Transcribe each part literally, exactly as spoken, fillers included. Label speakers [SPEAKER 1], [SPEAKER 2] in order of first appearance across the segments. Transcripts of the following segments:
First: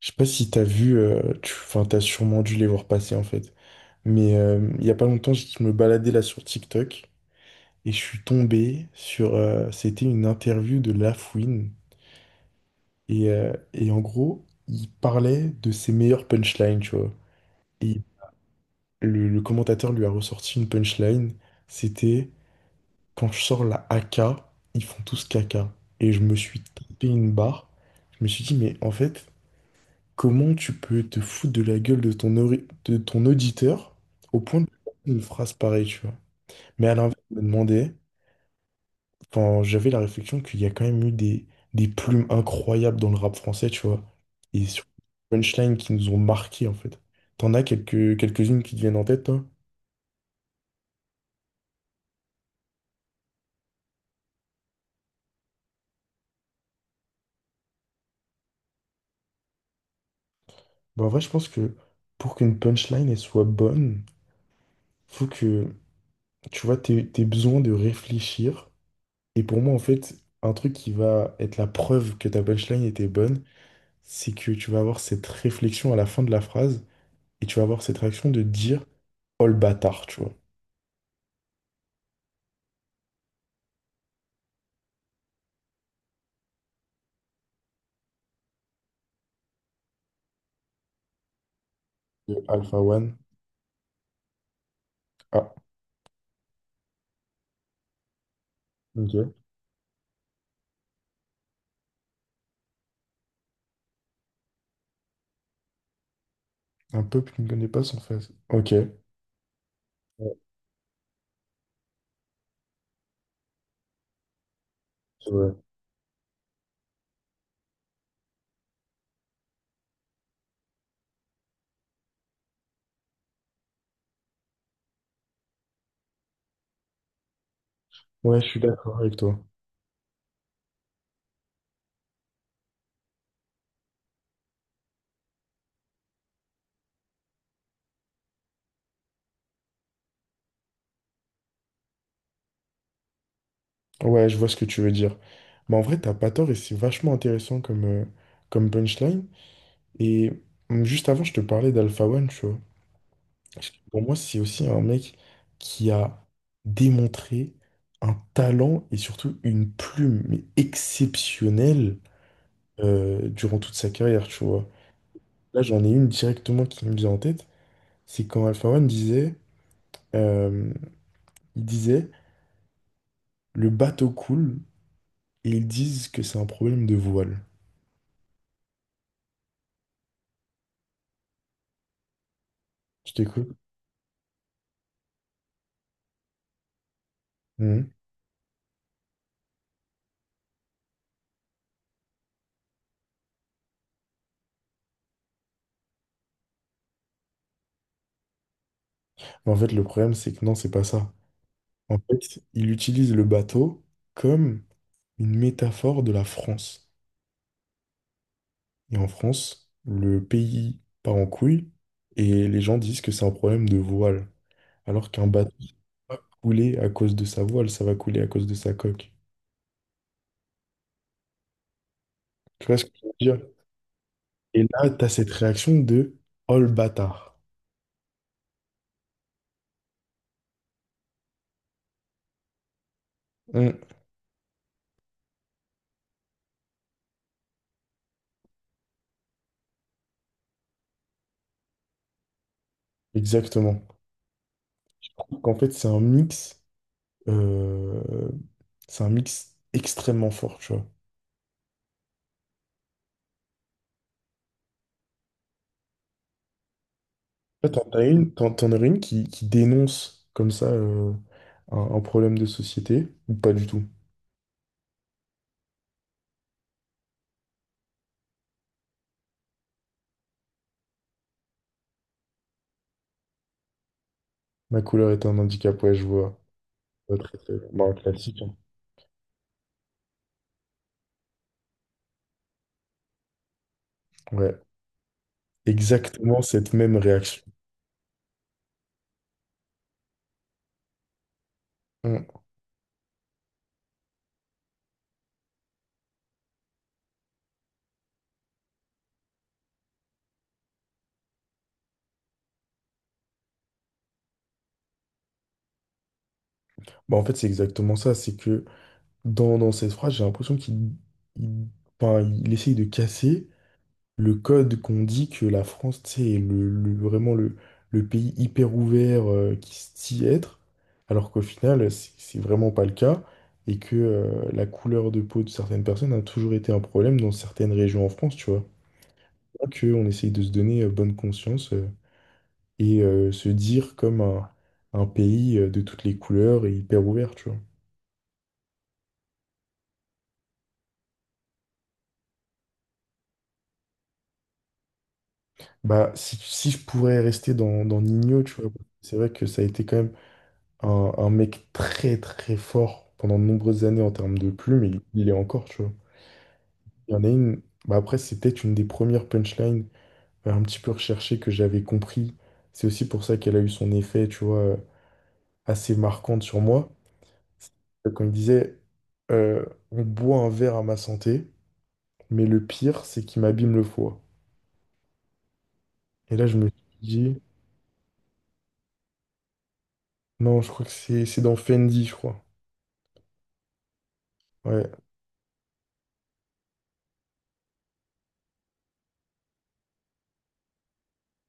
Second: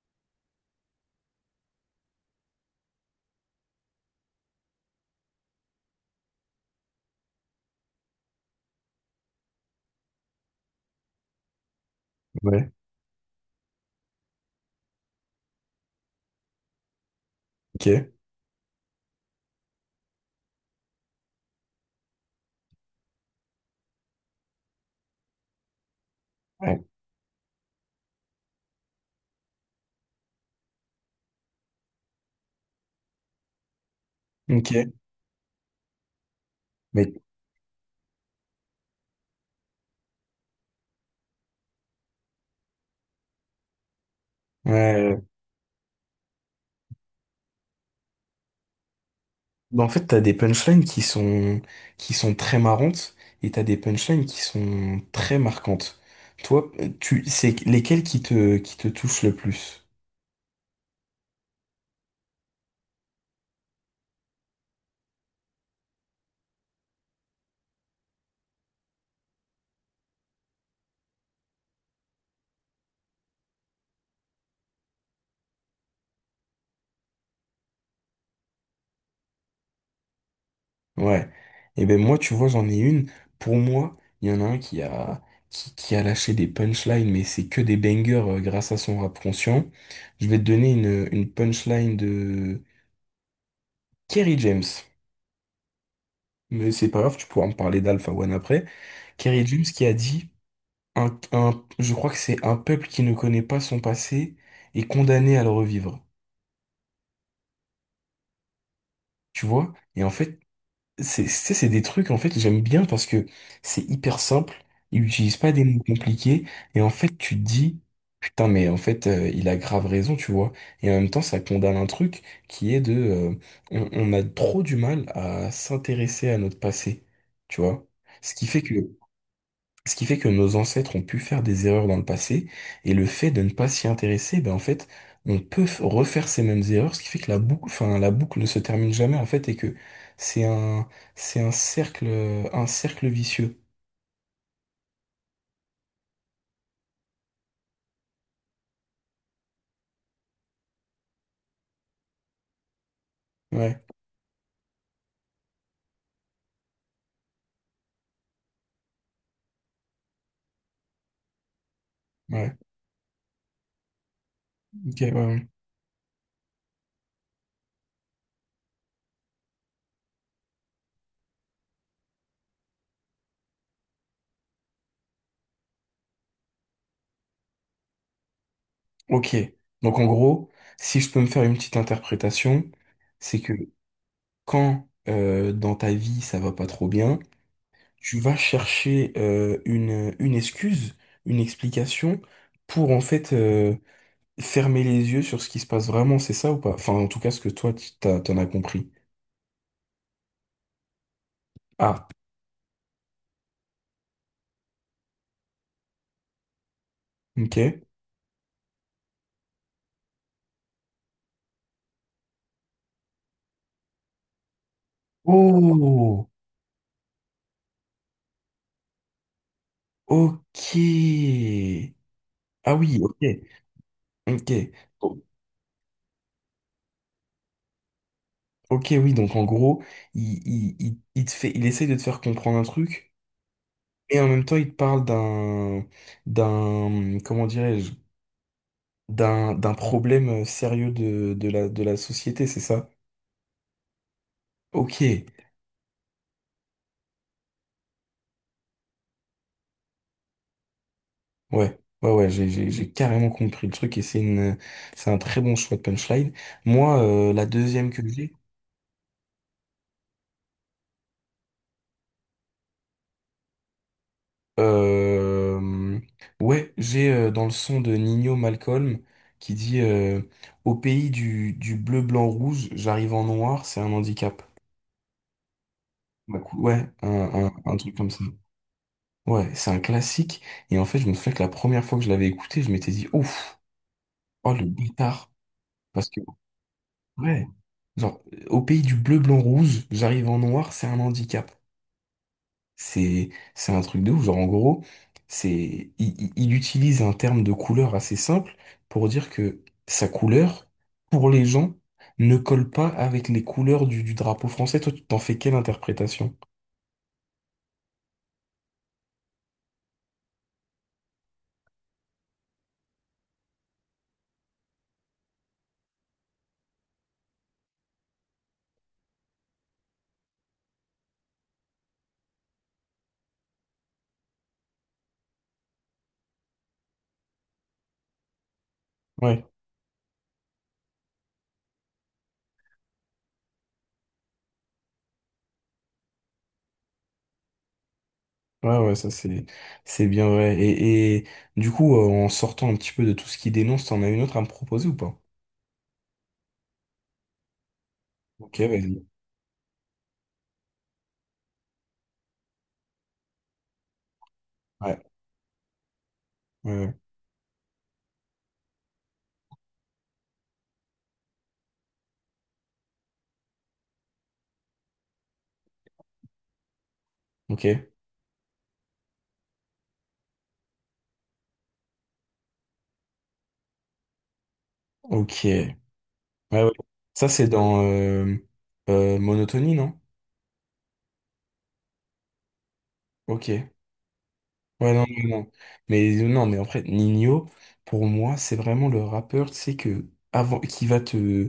[SPEAKER 1] Je sais pas si t'as vu, euh, tu, enfin, t'as sûrement dû les voir passer en fait. Mais euh, il y a pas longtemps, je me baladais là sur TikTok et je suis tombé sur, euh, c'était une interview de Lafouine
[SPEAKER 2] Ouais,
[SPEAKER 1] et, euh, et en gros, il parlait de ses meilleures punchlines, tu vois. Et
[SPEAKER 2] ok.
[SPEAKER 1] le, le commentateur lui a ressorti une punchline, c'était quand je sors la A K, ils font tous caca. Et je me suis
[SPEAKER 2] Ouais,
[SPEAKER 1] tapé une barre. Je me suis dit mais en fait. Comment tu peux te foutre de la gueule de ton, ori- de ton auditeur au point de
[SPEAKER 2] ok.
[SPEAKER 1] une phrase pareille, tu vois? Mais à
[SPEAKER 2] Mais
[SPEAKER 1] l'inverse, je me demandais, quand j'avais la réflexion qu'il y a quand même eu des, des plumes incroyables dans le rap français, tu vois, et sur
[SPEAKER 2] ouais,
[SPEAKER 1] punchline qui nous ont marqué, en fait. T'en as quelques, quelques-unes qui te viennent en tête, toi?
[SPEAKER 2] bah en fait, t'as des punchlines qui sont qui sont très marrantes et t'as des punchlines qui sont très marquantes. Toi, tu c'est lesquelles qui te qui te touchent le plus?
[SPEAKER 1] Bah, en vrai, je pense que pour qu'une punchline, elle soit bonne, faut que, tu vois, t'aies, t'aies besoin de réfléchir. Et pour moi, en fait, un truc qui va être la preuve que ta punchline était bonne, c'est que tu vas avoir cette réflexion à la fin de la phrase et tu vas avoir cette réaction de dire Oh le bâtard, tu vois.
[SPEAKER 2] Ouais. Et ben moi, tu vois, j'en ai une. Pour moi, il y en a un qui a qui, qui a lâché des punchlines, mais c'est que des bangers euh, grâce à son rap conscient. Je vais te donner une une punchline
[SPEAKER 1] Et
[SPEAKER 2] de
[SPEAKER 1] Alpha One.
[SPEAKER 2] Kerry James.
[SPEAKER 1] Ah,
[SPEAKER 2] Mais c'est pas grave, tu pourras me parler d'Alpha One après.
[SPEAKER 1] ok.
[SPEAKER 2] Kerry James qui a dit un, un- je crois que c'est un peuple qui ne connaît pas son passé est condamné à le revivre.
[SPEAKER 1] Un peuple qui ne connaît pas son face. Ok.
[SPEAKER 2] Tu vois? Et en
[SPEAKER 1] Ouais,
[SPEAKER 2] fait, c'est, c'est c'est des trucs, en fait, que j'aime bien parce que c'est hyper simple. Il
[SPEAKER 1] c'est
[SPEAKER 2] n'utilise
[SPEAKER 1] vrai.
[SPEAKER 2] pas des mots compliqués. Et en fait, tu te dis, putain, mais en fait, euh, il a grave raison, tu vois? Et en même temps, ça condamne un truc qui est de, euh, on, on a trop du mal à s'intéresser à notre passé. Tu vois? Ce
[SPEAKER 1] Ouais, je
[SPEAKER 2] qui
[SPEAKER 1] suis
[SPEAKER 2] fait que
[SPEAKER 1] d'accord avec toi.
[SPEAKER 2] Ce qui fait que nos ancêtres ont pu faire des erreurs dans le passé, et le fait de ne pas s'y intéresser, ben en fait, on peut f- refaire ces mêmes erreurs, ce qui fait que la boucle, enfin, la boucle ne se termine jamais, en fait, et que c'est un, c'est un cercle, un cercle vicieux.
[SPEAKER 1] Ouais, je vois ce que tu veux dire. Mais en vrai, t'as pas tort et c'est vachement intéressant comme, euh, comme punchline. Et hum, juste avant, je te parlais d'Alpha One, tu vois. Parce que
[SPEAKER 2] Ouais,
[SPEAKER 1] Pour moi, c'est aussi un mec qui a démontré un talent et surtout une plume mais exceptionnelle
[SPEAKER 2] ouais,
[SPEAKER 1] euh, durant toute sa carrière, tu vois.
[SPEAKER 2] ok, ouais, ouais.
[SPEAKER 1] Là, j'en ai une directement qui me vient en tête, c'est quand Alpha One disait, euh, il disait, le bateau coule et ils disent que c'est un problème de voile.
[SPEAKER 2] Ok. Donc en gros, si je peux me faire une petite interprétation,
[SPEAKER 1] Je
[SPEAKER 2] c'est que
[SPEAKER 1] t'écoute.
[SPEAKER 2] quand euh, dans ta vie ça va pas trop bien,
[SPEAKER 1] Mhm.
[SPEAKER 2] tu vas chercher euh, une, une excuse, une explication pour en fait euh, fermer les yeux sur ce qui se passe vraiment, c'est ça ou pas? Enfin, en tout cas, ce que toi, tu t'as- t'en as compris.
[SPEAKER 1] Mais en fait, le problème, c'est que non, c'est pas ça. En
[SPEAKER 2] Ah,
[SPEAKER 1] fait, il utilise le bateau comme une métaphore de la France.
[SPEAKER 2] ok.
[SPEAKER 1] Et en France, le pays part en couille et les gens disent que c'est un problème de voile. Alors qu'un bateau va
[SPEAKER 2] Oh,
[SPEAKER 1] couler à cause de sa voile, ça va couler à cause de sa coque.
[SPEAKER 2] ok.
[SPEAKER 1] Tu
[SPEAKER 2] Ah
[SPEAKER 1] vois ce que
[SPEAKER 2] oui,
[SPEAKER 1] je veux
[SPEAKER 2] ok,
[SPEAKER 1] dire?
[SPEAKER 2] ok.
[SPEAKER 1] Et là, tu as
[SPEAKER 2] O-
[SPEAKER 1] cette réaction de Oh le bâtard.
[SPEAKER 2] Ok, oui, donc en gros, il, il, il, il te fait, il essaye de te faire comprendre un truc,
[SPEAKER 1] Mm.
[SPEAKER 2] et en même temps, il te parle d'un, d'un, comment dirais-je, d'un, d'un problème euh, sérieux de, de la, de la société, c'est ça?
[SPEAKER 1] Exactement.
[SPEAKER 2] Ok.
[SPEAKER 1] Je trouve qu'en fait, c'est un mix, euh, c'est un mix extrêmement fort, tu vois.
[SPEAKER 2] Ouais, ouais, ouais, j'ai, j'ai, j'ai carrément compris le truc et c'est une, c'est un très bon choix de punchline. Moi, euh, la
[SPEAKER 1] En fait, t'en
[SPEAKER 2] deuxième
[SPEAKER 1] as
[SPEAKER 2] que
[SPEAKER 1] une,
[SPEAKER 2] j'ai,
[SPEAKER 1] t'en- t'en aurais une qui, qui dénonce comme ça euh, un, un problème de société, ou pas du tout.
[SPEAKER 2] euh, ouais, j'ai euh, dans le son de Nino Malcolm qui dit euh, au pays du, du bleu, blanc, rouge, j'arrive en noir, c'est un handicap.
[SPEAKER 1] Ma couleur est un handicap, ouais, je vois.
[SPEAKER 2] Bah, cou- Ouais, un,
[SPEAKER 1] Ouais, très, très
[SPEAKER 2] un,
[SPEAKER 1] bien.
[SPEAKER 2] un
[SPEAKER 1] Bah, un
[SPEAKER 2] truc comme ça.
[SPEAKER 1] classique, hein.
[SPEAKER 2] Ouais, c'est un classique. Et en fait, je me souviens que la première fois que je l'avais écouté, je m'étais dit, ouf, oh
[SPEAKER 1] Ouais,
[SPEAKER 2] le bâtard. Parce que,
[SPEAKER 1] exactement cette même réaction.
[SPEAKER 2] ouais, genre, au pays du bleu, blanc, rouge, j'arrive en noir, c'est un handicap.
[SPEAKER 1] Mm.
[SPEAKER 2] C'est, c'est un truc de ouf. Genre, en gros, c'est, il, il- il utilise un terme de couleur assez simple pour dire que sa couleur, pour les gens, ne colle pas avec les couleurs du, du drapeau français. Toi, tu t'en fais quelle interprétation?
[SPEAKER 1] Bah, en fait, c'est exactement ça, c'est que Dans, dans cette phrase, j'ai l'impression qu'il il, enfin, il essaye de casser le code qu'on dit que la France, tu sais, est le, le- vraiment le, le pays hyper ouvert euh, qui se dit être, alors qu'au final, c'est c'est vraiment pas le cas, et que euh, la couleur de peau de certaines personnes a toujours été un problème dans certaines régions en France, tu vois.
[SPEAKER 2] Ouais,
[SPEAKER 1] Que on essaye de se donner euh, bonne conscience euh, et euh, se dire comme un, un pays euh, de toutes les couleurs et hyper ouvert, tu vois.
[SPEAKER 2] ouais, ouais, ça c'est, c'est bien vrai. Et, et du coup, euh, en sortant un petit peu de tout ce qui dénonce, t'en as une autre à me proposer ou pas?
[SPEAKER 1] Bah, si, si je pourrais rester dans, dans Nino, tu
[SPEAKER 2] Ok,
[SPEAKER 1] vois,
[SPEAKER 2] vas-y.
[SPEAKER 1] c'est vrai que ça a été quand même un, un mec très très fort pendant de nombreuses années en termes de plumes, et
[SPEAKER 2] Ouais,
[SPEAKER 1] il, il est encore, tu vois.
[SPEAKER 2] ouais, ouais.
[SPEAKER 1] Il y en a une, bah après, c'est peut-être une des premières punchlines euh, un petit peu recherchées que j'avais compris. C'est aussi pour ça qu'elle a eu son effet, tu vois, euh, assez marquante sur moi.
[SPEAKER 2] Ok,
[SPEAKER 1] C'est Quand il disait euh, on boit un verre à ma santé, mais le pire, c'est qu'il m'abîme le foie.
[SPEAKER 2] ok. Ouais,
[SPEAKER 1] Et là, je me
[SPEAKER 2] ouais.
[SPEAKER 1] suis
[SPEAKER 2] Ça,
[SPEAKER 1] dit,
[SPEAKER 2] c'est dans euh, euh, Monotonie, non?
[SPEAKER 1] non, je crois que c'est c'est dans Fendi, je crois.
[SPEAKER 2] Ok. Ouais,
[SPEAKER 1] Ouais.
[SPEAKER 2] non, non, non. Mais euh, non, mais en fait, Nino, pour moi, c'est vraiment le rappeur, tu sais, que avant, qui va te,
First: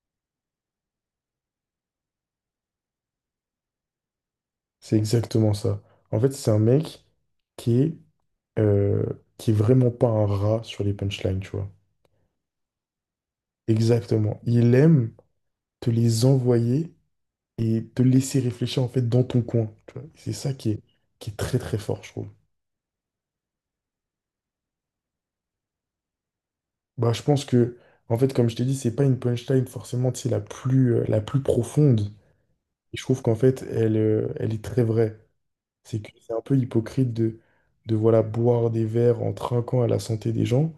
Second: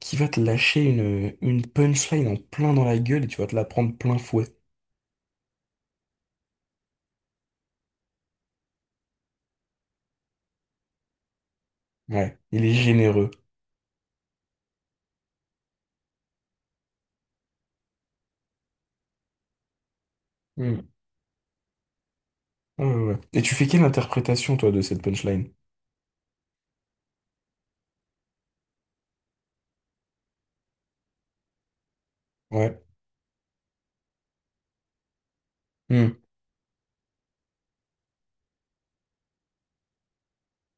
[SPEAKER 2] qui va te lâcher une, une punchline en plein dans la gueule et tu vas te la prendre plein fouet.
[SPEAKER 1] C'est exactement ça. En fait, c'est un mec qui est, euh, qui est vraiment pas un rat sur les punchlines, tu vois.
[SPEAKER 2] Ouais, il est généreux.
[SPEAKER 1] Exactement. Il aime te les envoyer et te laisser réfléchir en fait dans ton coin, tu vois. C'est ça qui est,
[SPEAKER 2] Hmm.
[SPEAKER 1] qui est très très fort, je trouve.
[SPEAKER 2] Ouais, ouais, ouais. Et tu fais quelle interprétation, toi, de cette punchline?
[SPEAKER 1] Bah, je pense que, en fait, comme je t'ai dit, c'est pas une punchline forcément, tu sais, la plus, euh, la plus profonde.
[SPEAKER 2] Ouais.
[SPEAKER 1] Et je trouve qu'en fait, elle, euh, elle est très vraie. C'est que
[SPEAKER 2] Hmm.
[SPEAKER 1] c'est un peu hypocrite de, de voilà, boire des verres en trinquant à la santé des gens,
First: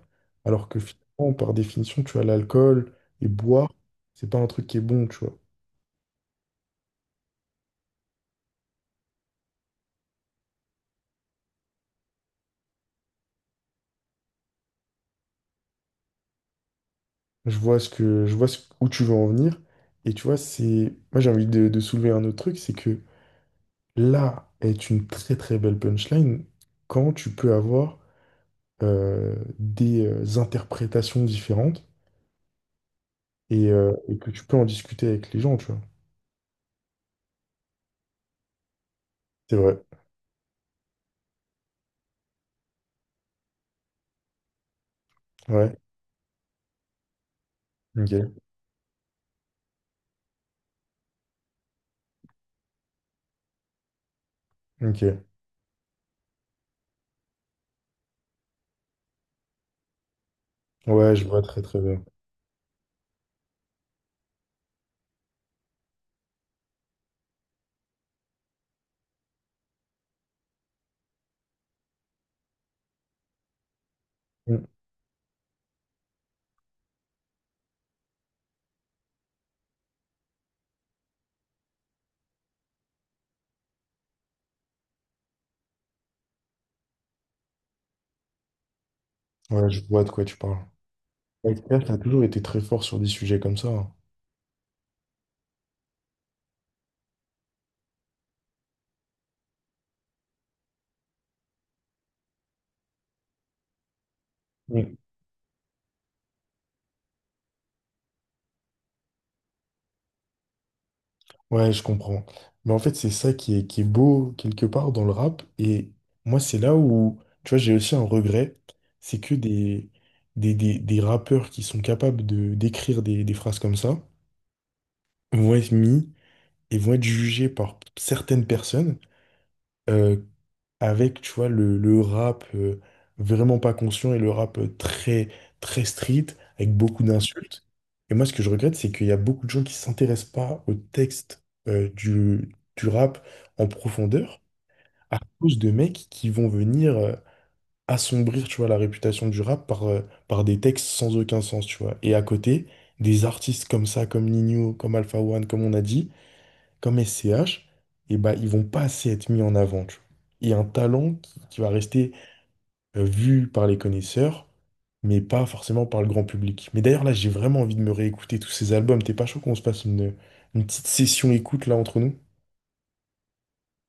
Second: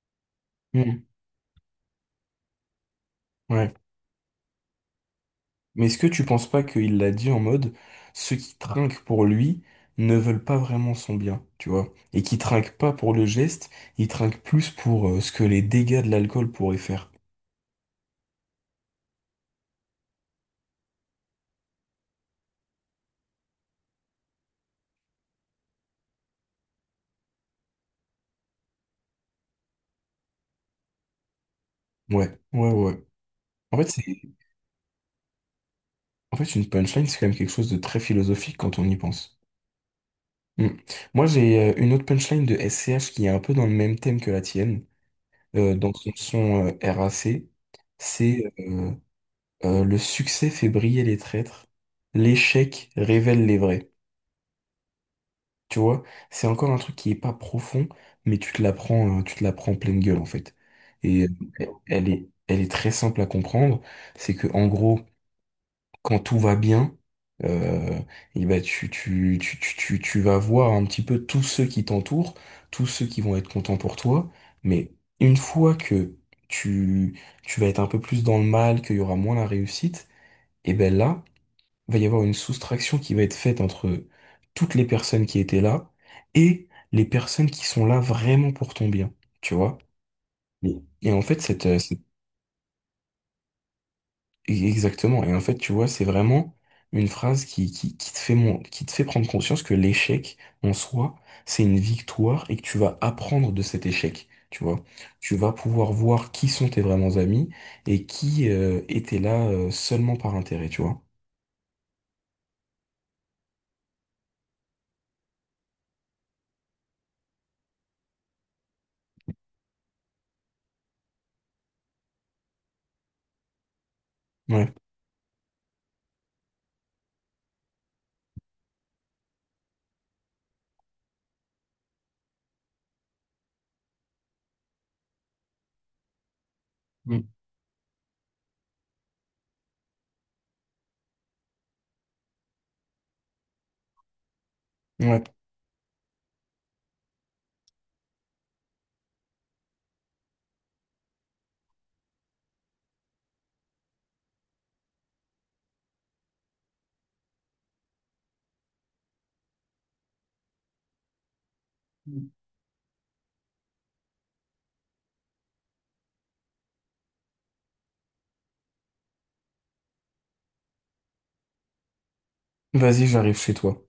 [SPEAKER 1] alors que
[SPEAKER 2] Hmm.
[SPEAKER 1] finalement, par définition, tu as l'alcool et boire,
[SPEAKER 2] Ouais.
[SPEAKER 1] c'est pas un truc qui est bon, tu vois.
[SPEAKER 2] Mais est-ce que tu penses pas qu'il l'a dit en mode ceux qui trinquent pour lui ne veulent pas vraiment son bien, tu vois? Et qui trinquent pas pour le geste, ils trinquent plus pour euh, ce que les dégâts de l'alcool pourraient faire.
[SPEAKER 1] Je vois ce que, je vois ce- où tu veux en venir. Et tu vois, c'est. Moi, j'ai envie de, de soulever un autre truc, c'est que là est une très très belle punchline quand tu peux avoir euh, des euh, interprétations différentes
[SPEAKER 2] Ouais, ouais, ouais.
[SPEAKER 1] et,
[SPEAKER 2] En fait,
[SPEAKER 1] euh,
[SPEAKER 2] c'est,
[SPEAKER 1] et que tu peux en discuter avec les gens, tu vois.
[SPEAKER 2] en fait, une punchline, c'est quand même quelque chose de très philosophique quand on y pense.
[SPEAKER 1] C'est vrai.
[SPEAKER 2] Mm. Moi, j'ai euh, une autre punchline de S C H qui est un peu dans le même thème que la tienne,
[SPEAKER 1] Ouais.
[SPEAKER 2] euh, dans son son euh, R A C,
[SPEAKER 1] Ok.
[SPEAKER 2] c'est euh, euh, le succès fait briller les traîtres, l'échec révèle les vrais.
[SPEAKER 1] Ok.
[SPEAKER 2] Tu vois, c'est encore un truc qui est pas profond, mais tu te la prends, euh, tu te la prends en pleine gueule en fait.
[SPEAKER 1] Ouais,
[SPEAKER 2] Et
[SPEAKER 1] je
[SPEAKER 2] euh,
[SPEAKER 1] vois très
[SPEAKER 2] elle
[SPEAKER 1] très bien.
[SPEAKER 2] elle est, elle est très simple à comprendre. C'est que en gros, quand tout va bien, euh, et ben tu, tu, tu, tu, tu, tu vas voir un petit peu tous ceux qui t'entourent, tous ceux qui vont être contents pour toi.
[SPEAKER 1] Mm.
[SPEAKER 2] Mais une fois que tu, tu vas être un peu plus dans le mal, qu'il y aura moins la réussite, et ben là va y avoir une soustraction qui va être faite entre toutes les personnes qui étaient là et les personnes qui sont là vraiment pour ton bien, tu
[SPEAKER 1] Ouais,
[SPEAKER 2] vois?
[SPEAKER 1] je vois de quoi tu parles.
[SPEAKER 2] Et et en fait, cette, euh,
[SPEAKER 1] L'expert a
[SPEAKER 2] cette-
[SPEAKER 1] toujours été très fort sur des sujets comme ça, hein.
[SPEAKER 2] exactement. Et en fait, tu vois, c'est vraiment une phrase qui, qui, qui te fait mon, qui te fait prendre conscience que l'échec en soi, c'est une victoire et que tu vas apprendre de cet échec. Tu vois,
[SPEAKER 1] Mm.
[SPEAKER 2] tu vas pouvoir voir qui sont tes vraiment amis et qui euh, étaient là euh, seulement par intérêt, tu vois.
[SPEAKER 1] Ouais, je comprends. Mais en fait, c'est ça qui est, qui est beau quelque part dans le rap. Et moi, c'est là où, tu vois, j'ai aussi un regret. C'est que des, des, des, des rappeurs qui sont capables de d'écrire des, des phrases comme ça
[SPEAKER 2] Ouais.
[SPEAKER 1] vont être mis et vont être jugés par certaines personnes euh, avec, tu vois, le, le rap euh, vraiment pas conscient et le rap euh, très, très street, avec beaucoup
[SPEAKER 2] Mm.
[SPEAKER 1] d'insultes. Et moi, ce que je regrette, c'est qu'il y a beaucoup de gens qui s'intéressent pas au texte euh, du, du rap en profondeur, à
[SPEAKER 2] Ouais.
[SPEAKER 1] cause de mecs qui vont venir euh, assombrir, tu vois, la réputation du rap par, euh, par des textes sans aucun sens, tu vois. Et à côté, des artistes comme ça, comme Nino, comme Alpha One, comme on a dit, comme S C H, et ben ils vont pas assez être mis en avant, tu vois. Et un talent qui, qui va rester euh, vu par les connaisseurs, mais pas forcément par le grand public. Mais d'ailleurs, là, j'ai vraiment envie de me réécouter tous ces albums. T'es pas chaud qu'on se passe une, une petite session écoute là entre nous?
[SPEAKER 2] Vas-y, j'arrive chez toi.